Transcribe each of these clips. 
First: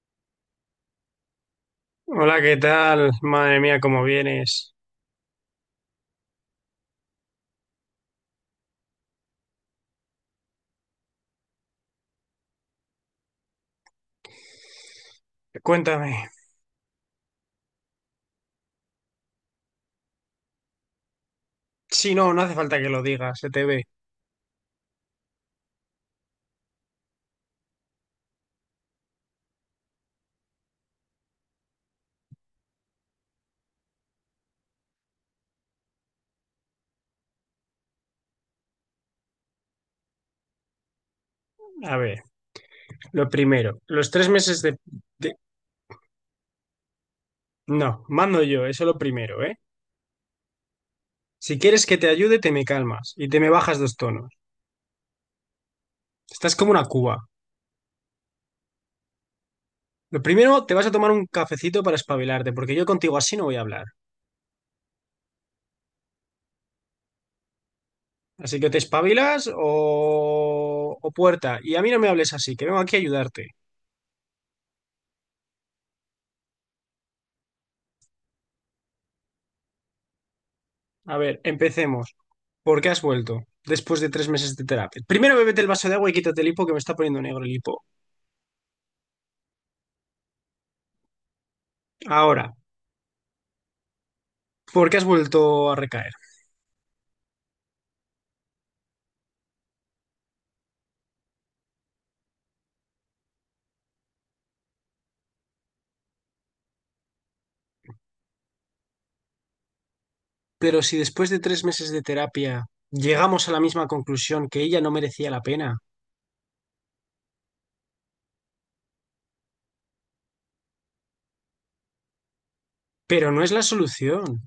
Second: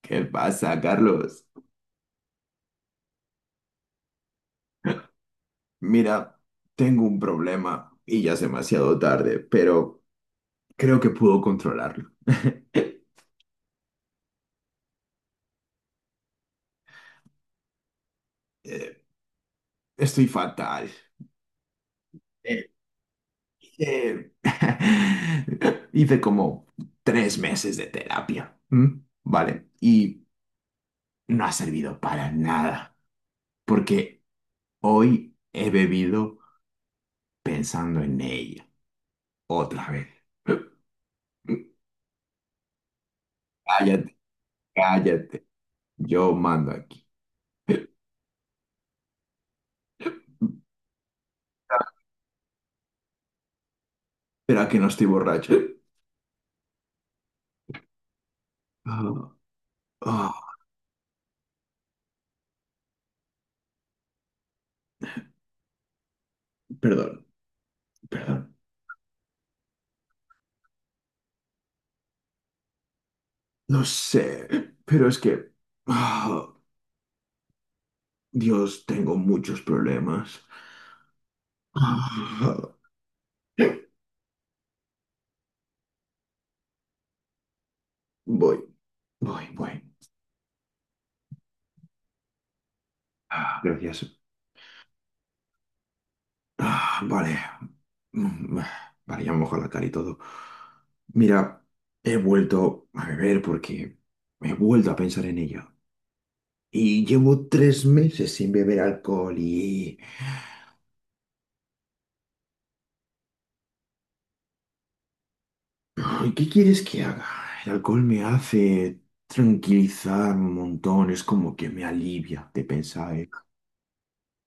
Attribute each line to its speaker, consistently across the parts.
Speaker 1: ¿Qué pasa, Carlos?
Speaker 2: Hola, ¿qué tal? Madre mía, ¿cómo vienes?
Speaker 1: Mira, tengo un problema y ya es demasiado tarde, pero creo que puedo controlarlo.
Speaker 2: Cuéntame.
Speaker 1: Eh, Estoy fatal.
Speaker 2: Sí, no, no hace
Speaker 1: Eh,
Speaker 2: falta que lo digas, se te ve.
Speaker 1: eh, Hice como 3 meses de terapia, ¿m? ¿Vale? Y no ha servido para nada, porque hoy he bebido pensando en ella, otra vez.
Speaker 2: A ver, lo primero, los
Speaker 1: Cállate,
Speaker 2: 3 meses de, de-
Speaker 1: cállate, yo mando aquí.
Speaker 2: No, mando yo, eso lo primero, ¿eh? Si quieres que te ayude, te me calmas y te me bajas dos tonos.
Speaker 1: Pero que no estoy borracho.
Speaker 2: Estás como una cuba.
Speaker 1: Ah,
Speaker 2: Lo
Speaker 1: ah,
Speaker 2: primero, te vas a tomar un cafecito para espabilarte, porque yo contigo así no voy a hablar.
Speaker 1: perdón, perdón.
Speaker 2: Así que te espabilas o puerta. Y a mí no me hables así, que vengo aquí a ayudarte.
Speaker 1: No sé, pero es que... ah, Dios, tengo muchos problemas.
Speaker 2: A ver, empecemos.
Speaker 1: Ah,
Speaker 2: ¿Por qué has vuelto después de 3 meses de terapia? Primero bébete el vaso de agua y quítate el hipo que me está poniendo negro el hipo.
Speaker 1: voy, voy, voy.
Speaker 2: Ahora,
Speaker 1: Ah, gracias.
Speaker 2: ¿por qué has vuelto a recaer?
Speaker 1: Ah, vale. Vale, ya me mojo la cara y todo. Mira, he vuelto a beber porque he vuelto a pensar en ella. Y llevo 3 meses sin beber alcohol.
Speaker 2: Pero si después de 3 meses de terapia llegamos a la misma conclusión que ella no merecía la pena,
Speaker 1: Ay, ¿qué quieres que haga? El alcohol me hace tranquilizar un montón, es como que me alivia de pensar, ¿eh?
Speaker 2: pero no es la solución.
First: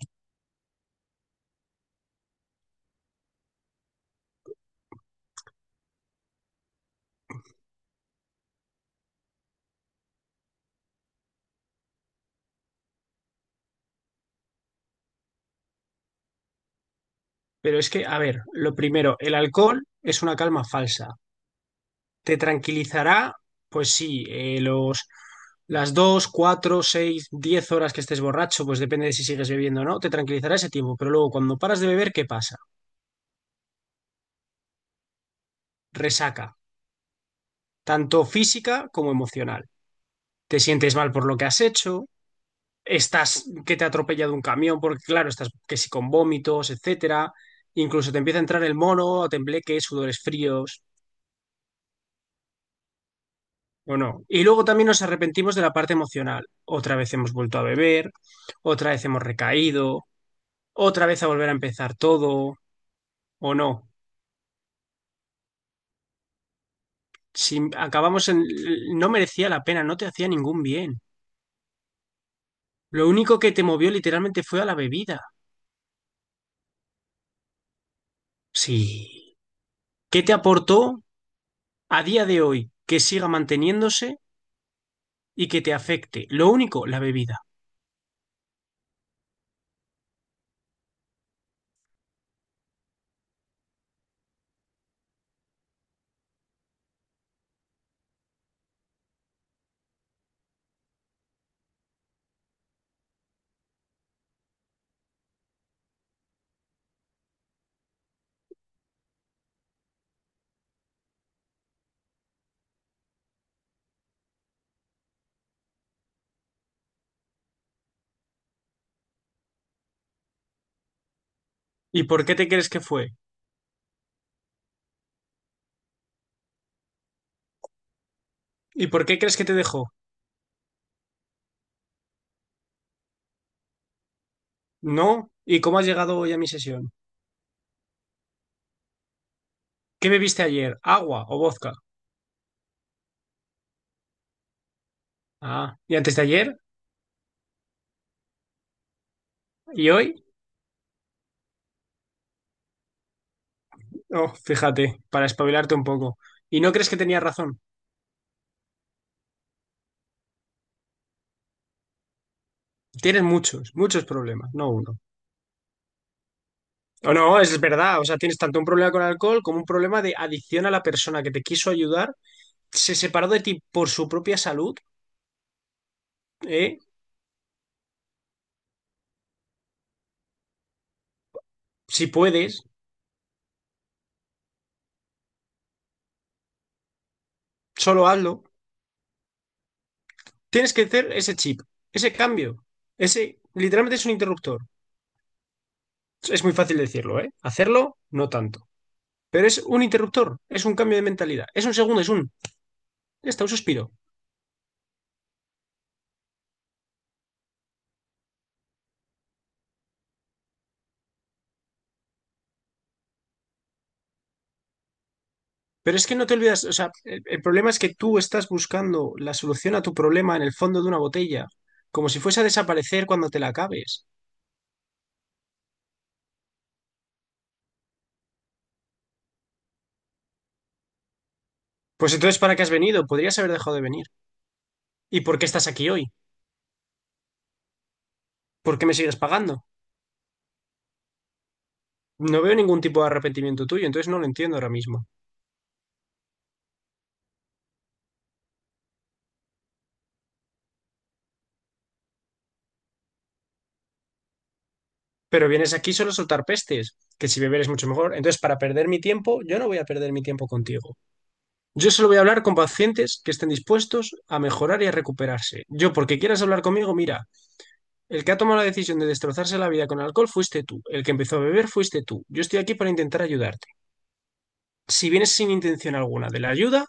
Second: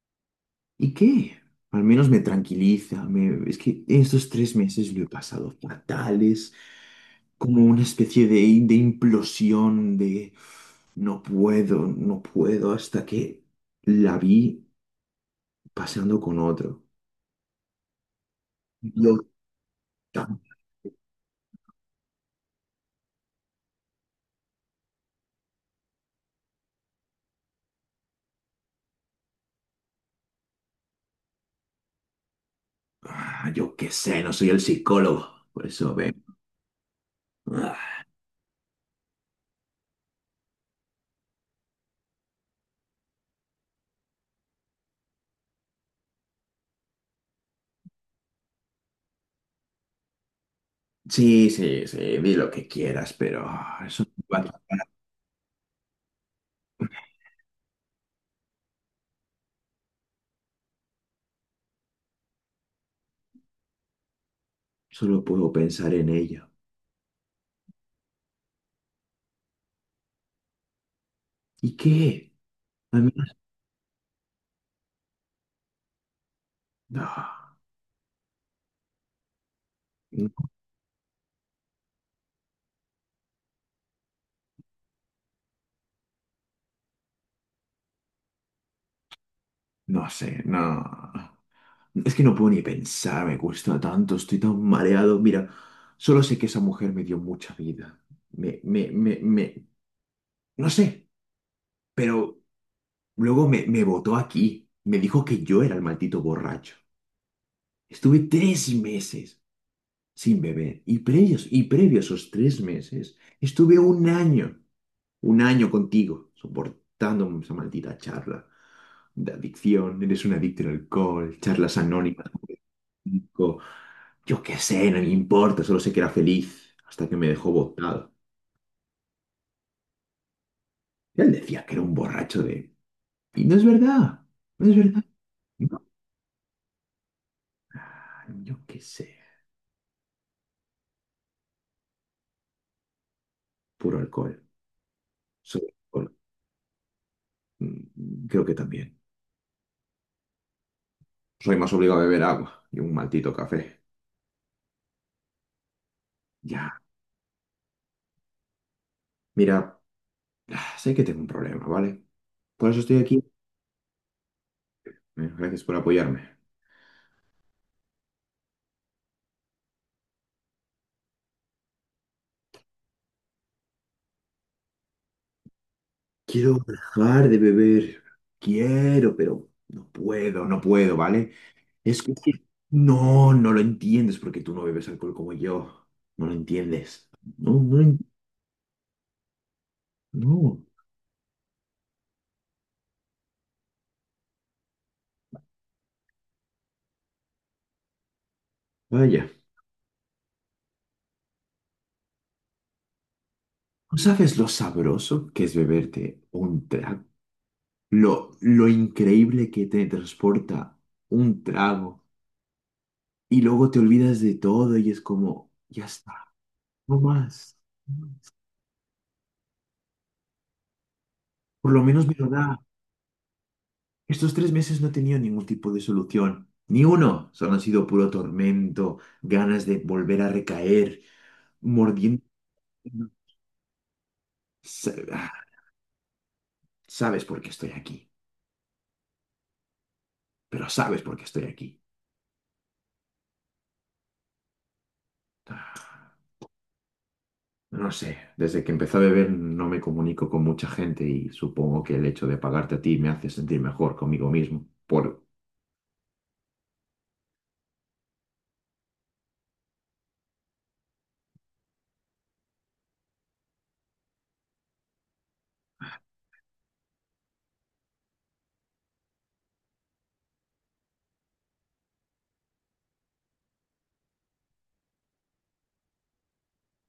Speaker 1: ¿Y qué? Al menos me tranquiliza. Es que estos 3 meses lo he pasado fatales, como una especie de implosión de no puedo, no puedo, hasta que la vi paseando con otro.
Speaker 2: Pero es que, a ver, lo
Speaker 1: Yo,
Speaker 2: primero, el alcohol es una
Speaker 1: tam-
Speaker 2: calma falsa. ¿Te tranquilizará? Pues sí, las 2, 4, 6, 10 horas que estés borracho, pues depende de si sigues bebiendo o no, te tranquilizará ese tiempo. Pero luego, cuando paras de beber, ¿qué pasa?
Speaker 1: Ah, yo qué sé, no soy el psicólogo, por eso ve.
Speaker 2: Resaca, tanto física como emocional. Te sientes mal por lo que has hecho, estás que te ha atropellado un camión, porque claro, estás que si con vómitos, etcétera. Incluso te empieza a entrar el mono, tembleques, sudores fríos,
Speaker 1: Sí, sí, sí, di lo que quieras, pero
Speaker 2: o
Speaker 1: eso no
Speaker 2: no.
Speaker 1: va a
Speaker 2: Y
Speaker 1: acabar.
Speaker 2: luego también nos arrepentimos de la parte emocional. Otra vez hemos vuelto a beber, otra vez hemos recaído, otra vez a volver a empezar todo, o no.
Speaker 1: Solo puedo pensar en ello.
Speaker 2: Si acabamos en... No merecía la pena, no te hacía ningún bien.
Speaker 1: ¿Y qué? Al
Speaker 2: Lo
Speaker 1: menos-
Speaker 2: único que te movió literalmente fue a la bebida.
Speaker 1: no,
Speaker 2: Sí. ¿Qué
Speaker 1: no,
Speaker 2: te aportó a día de hoy que siga manteniéndose y que te afecte? Lo único, la bebida.
Speaker 1: no sé, no. Es que no puedo ni pensar, me cuesta tanto, estoy tan mareado. Mira, solo sé que esa mujer me dio mucha vida. Me, no sé, pero luego me botó aquí. Me dijo que yo era el maldito borracho. Estuve 3 meses sin beber. Y previos, y previo a esos 3 meses, estuve un año contigo, soportando esa maldita charla de adicción. Eres un adicto al alcohol, charlas
Speaker 2: ¿Y por
Speaker 1: anónimas.
Speaker 2: qué te crees que fue?
Speaker 1: Yo qué sé, no me importa, solo sé que era feliz hasta que me dejó botado.
Speaker 2: ¿Y por qué crees que te dejó?
Speaker 1: Él decía que era un borracho. Y no es verdad, no es verdad.
Speaker 2: No. ¿Y cómo
Speaker 1: No,
Speaker 2: has llegado hoy a mi sesión?
Speaker 1: yo qué sé,
Speaker 2: ¿Qué bebiste ayer? ¿Agua o vodka?
Speaker 1: puro alcohol, solo
Speaker 2: Ah, ¿y
Speaker 1: alcohol.
Speaker 2: antes de ayer?
Speaker 1: Creo que también.
Speaker 2: ¿Y hoy?
Speaker 1: Soy más obligado a beber agua y un maldito café.
Speaker 2: Oh, fíjate, para espabilarte un poco. ¿Y no
Speaker 1: Ya,
Speaker 2: crees que tenías razón?
Speaker 1: mira, sé que tengo un problema, ¿vale? Por eso estoy aquí.
Speaker 2: Tienes muchos, muchos problemas, no uno.
Speaker 1: Gracias por apoyarme.
Speaker 2: O no, es verdad, o sea, tienes tanto un problema con el alcohol como un problema de adicción a la persona que te quiso ayudar, se separó de ti por su propia salud,
Speaker 1: Quiero
Speaker 2: ¿eh?
Speaker 1: dejar de beber. Quiero, pero no puedo, no puedo, ¿vale? Es
Speaker 2: Si
Speaker 1: que
Speaker 2: puedes,
Speaker 1: no, no lo entiendes porque tú no bebes alcohol como yo. No lo entiendes. No, no,
Speaker 2: solo hazlo.
Speaker 1: no.
Speaker 2: Tienes que hacer ese chip, ese cambio. Ese literalmente es un interruptor. Es muy fácil decirlo, ¿eh? Hacerlo, no tanto.
Speaker 1: Vaya.
Speaker 2: Pero es un interruptor, es un cambio de mentalidad. Es un segundo, es un. Ya está, un suspiro.
Speaker 1: ¿No sabes lo sabroso que es beberte un trago? Lo increíble que te transporta un trago. Y luego te olvidas de todo y es como, ya
Speaker 2: Pero es
Speaker 1: está,
Speaker 2: que no te olvidas, o sea,
Speaker 1: no
Speaker 2: el
Speaker 1: más.
Speaker 2: problema es que tú estás buscando la solución a tu problema en el fondo de una botella,
Speaker 1: Por lo menos
Speaker 2: como
Speaker 1: me
Speaker 2: si
Speaker 1: lo
Speaker 2: fuese a
Speaker 1: da.
Speaker 2: desaparecer cuando te la acabes.
Speaker 1: Estos tres meses no he tenido ningún tipo de solución. Ni uno. Solo han sido puro tormento, ganas de volver a recaer,
Speaker 2: Pues
Speaker 1: mordiendo.
Speaker 2: entonces, ¿para qué has venido? Podrías haber dejado de venir.
Speaker 1: Sa-
Speaker 2: ¿Y
Speaker 1: ah,
Speaker 2: por qué estás aquí hoy?
Speaker 1: Sabes por qué estoy aquí,
Speaker 2: ¿Por qué me sigues pagando?
Speaker 1: pero sabes por qué estoy aquí.
Speaker 2: No veo ningún tipo de arrepentimiento tuyo, entonces no lo entiendo ahora mismo.
Speaker 1: Ah, No sé, desde que empecé a beber no me comunico con mucha gente y supongo que el hecho de pagarte a ti me hace sentir mejor conmigo mismo por
Speaker 2: Pero vienes aquí solo a soltar pestes, que si beber es mucho mejor. Entonces, para perder mi tiempo, yo no voy a perder mi tiempo contigo. Yo solo voy a hablar con pacientes que estén dispuestos a mejorar y a recuperarse. Yo, porque quieras hablar conmigo, mira, el que ha tomado la decisión de destrozarse la vida con alcohol fuiste tú. El que empezó a beber fuiste tú. Yo estoy aquí para intentar ayudarte. Si vienes sin intención alguna de la ayuda,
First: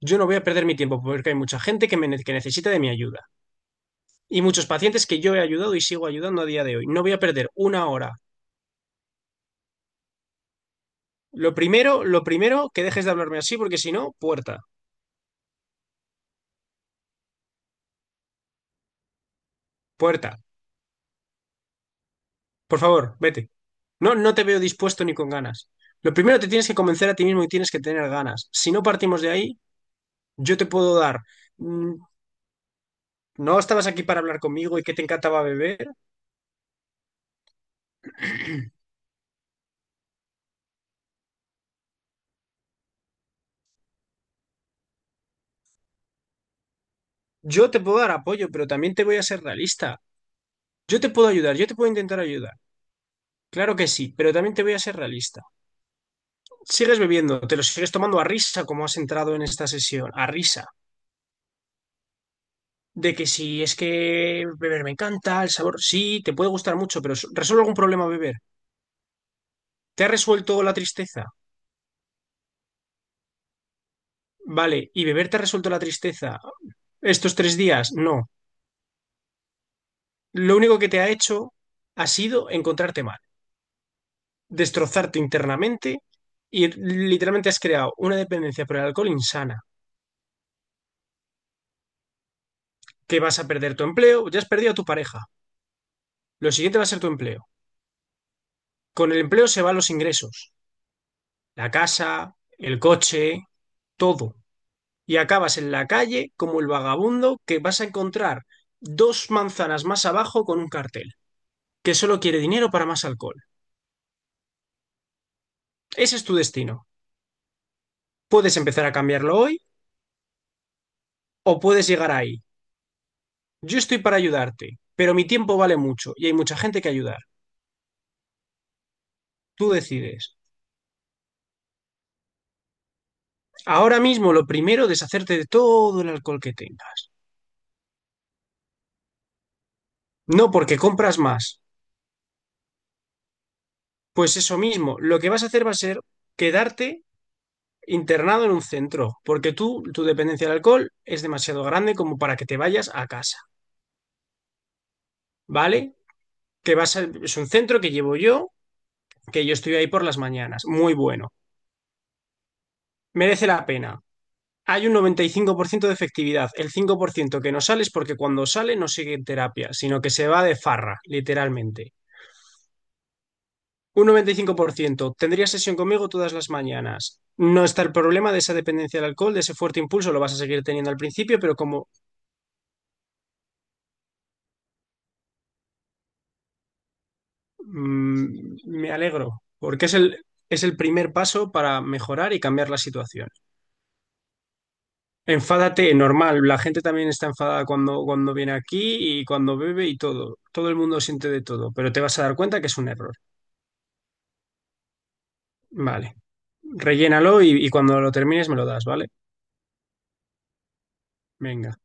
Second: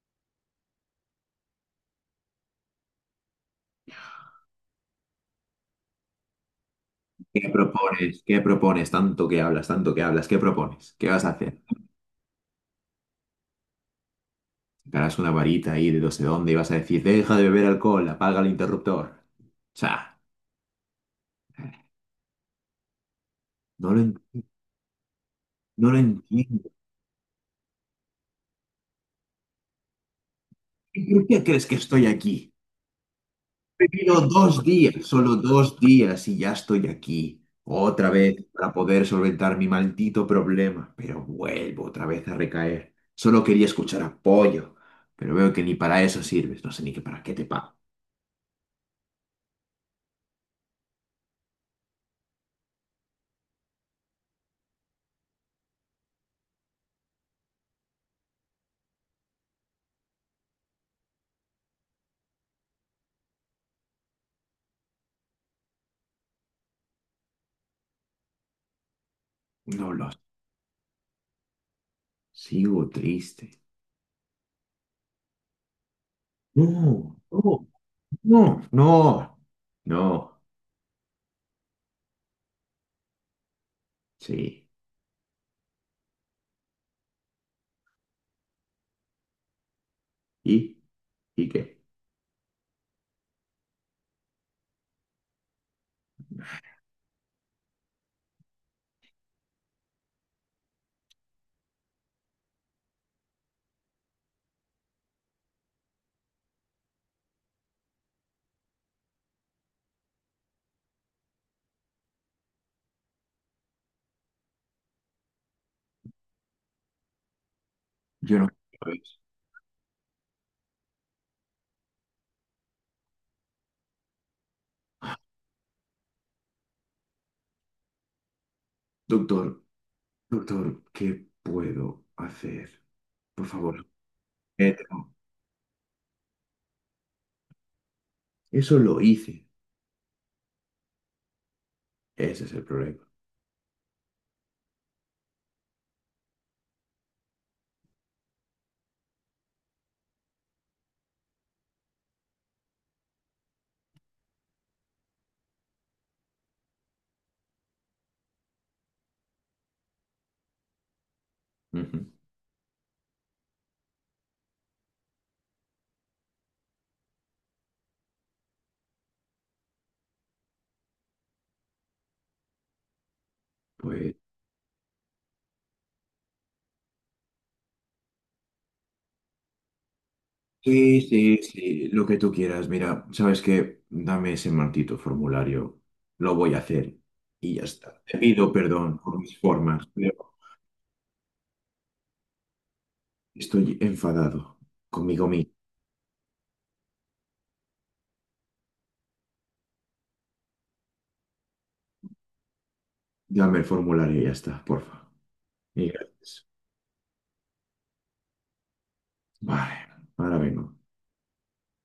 Speaker 2: yo no voy a perder mi tiempo porque hay mucha gente que, me que necesita de mi ayuda. Y muchos pacientes que yo he ayudado y sigo ayudando a día de hoy. No voy a
Speaker 1: ¿Qué
Speaker 2: perder una hora.
Speaker 1: propones? ¿Qué propones? Tanto que hablas, ¿qué propones? ¿Qué vas a hacer?
Speaker 2: Lo primero, que dejes de hablarme así, porque si no, puerta,
Speaker 1: Sacarás una varita ahí de no sé dónde y vas a decir, deja de beber alcohol, apaga el interruptor. O sea,
Speaker 2: puerta. Por favor, vete.
Speaker 1: no lo,
Speaker 2: No,
Speaker 1: en-
Speaker 2: no te veo dispuesto ni con ganas.
Speaker 1: no lo
Speaker 2: Lo primero te tienes
Speaker 1: entiendo.
Speaker 2: que convencer a ti mismo y tienes que tener ganas. Si no partimos de ahí, yo te puedo dar.
Speaker 1: ¿Por qué crees que
Speaker 2: mm,
Speaker 1: estoy aquí?
Speaker 2: No
Speaker 1: He
Speaker 2: estabas aquí
Speaker 1: vivido
Speaker 2: para hablar
Speaker 1: dos
Speaker 2: conmigo y
Speaker 1: días,
Speaker 2: que te
Speaker 1: solo
Speaker 2: encantaba
Speaker 1: dos
Speaker 2: beber.
Speaker 1: días y ya estoy aquí. Otra vez para poder solventar mi maldito problema, pero vuelvo otra vez a recaer. Solo quería escuchar apoyo, pero veo que ni para eso sirves. No sé ni que para qué te
Speaker 2: Yo
Speaker 1: pago.
Speaker 2: te puedo dar apoyo, pero también te voy a ser realista. Yo te puedo ayudar, yo te puedo intentar ayudar. Claro que sí, pero también te voy a ser realista. Sigues bebiendo, te lo sigues tomando a risa como has entrado en esta sesión, a risa, de que si es que beber me encanta, el sabor sí, te puede gustar mucho, pero resuelve algún problema beber.
Speaker 1: No
Speaker 2: ¿Te
Speaker 1: lo
Speaker 2: ha resuelto la tristeza?
Speaker 1: Sigo triste.
Speaker 2: Vale, ¿y beber te ha resuelto la tristeza
Speaker 1: No,
Speaker 2: estos tres
Speaker 1: no,
Speaker 2: días? No.
Speaker 1: no, no, no.
Speaker 2: Lo único que te ha hecho ha sido encontrarte mal,
Speaker 1: Sí.
Speaker 2: destrozarte internamente y literalmente has creado una dependencia por el alcohol insana,
Speaker 1: ¿Y? ¿Y qué?
Speaker 2: que vas a perder tu empleo, ya has perdido a tu pareja. Lo siguiente va a ser tu empleo. Con el empleo se van los ingresos, la casa, el coche, todo, y acabas en la calle como el vagabundo que vas a encontrar dos manzanas más abajo con un cartel que solo quiere dinero para más alcohol. Ese es tu destino.
Speaker 1: Yo no
Speaker 2: Puedes empezar
Speaker 1: quiero
Speaker 2: a
Speaker 1: eso.
Speaker 2: cambiarlo hoy o puedes llegar ahí. Yo estoy para ayudarte, pero mi tiempo vale mucho y hay mucha gente que ayudar.
Speaker 1: Doctor,
Speaker 2: Tú decides.
Speaker 1: doctor, ¿qué puedo hacer? Por favor,
Speaker 2: Ahora mismo lo primero, es
Speaker 1: mételo.
Speaker 2: deshacerte de todo el alcohol que tengas.
Speaker 1: Eso lo hice.
Speaker 2: No porque compras más.
Speaker 1: Ese es el problema.
Speaker 2: Pues eso mismo, lo que vas a hacer va a ser quedarte internado en un centro, porque tú, tu dependencia del alcohol es demasiado grande como para que te vayas a casa, ¿vale? Que es un centro que llevo yo, que yo estoy ahí por las mañanas, muy bueno,
Speaker 1: Ujú.
Speaker 2: merece la pena. Hay un 95% de efectividad, el 5% que no sale es porque cuando sale no sigue en terapia, sino que se va de farra, literalmente. Un
Speaker 1: Pues
Speaker 2: 95% tendría sesión conmigo todas las mañanas. No está el problema de esa dependencia del alcohol, de ese fuerte impulso, lo vas a seguir teniendo al
Speaker 1: sí,
Speaker 2: principio,
Speaker 1: sí,
Speaker 2: pero
Speaker 1: sí,
Speaker 2: como.
Speaker 1: lo que tú quieras. Mira, ¿sabes qué? Dame ese maldito formulario. Lo voy a hacer. Y ya está. Te pido
Speaker 2: Me
Speaker 1: perdón por mis
Speaker 2: alegro,
Speaker 1: formas,
Speaker 2: porque es el,
Speaker 1: pero
Speaker 2: es el primer paso para mejorar y cambiar la situación.
Speaker 1: estoy enfadado conmigo mismo.
Speaker 2: Enfádate, normal, la gente también está enfadada cuando viene aquí y cuando bebe y todo. Todo el mundo siente de todo, pero te vas a dar cuenta que es un error.
Speaker 1: Dame el formulario y ya está, porfa. Y
Speaker 2: Vale,
Speaker 1: gracias.
Speaker 2: rellénalo y cuando lo termines me lo das, ¿vale?
Speaker 1: Vale, ahora vengo.
Speaker 2: Venga.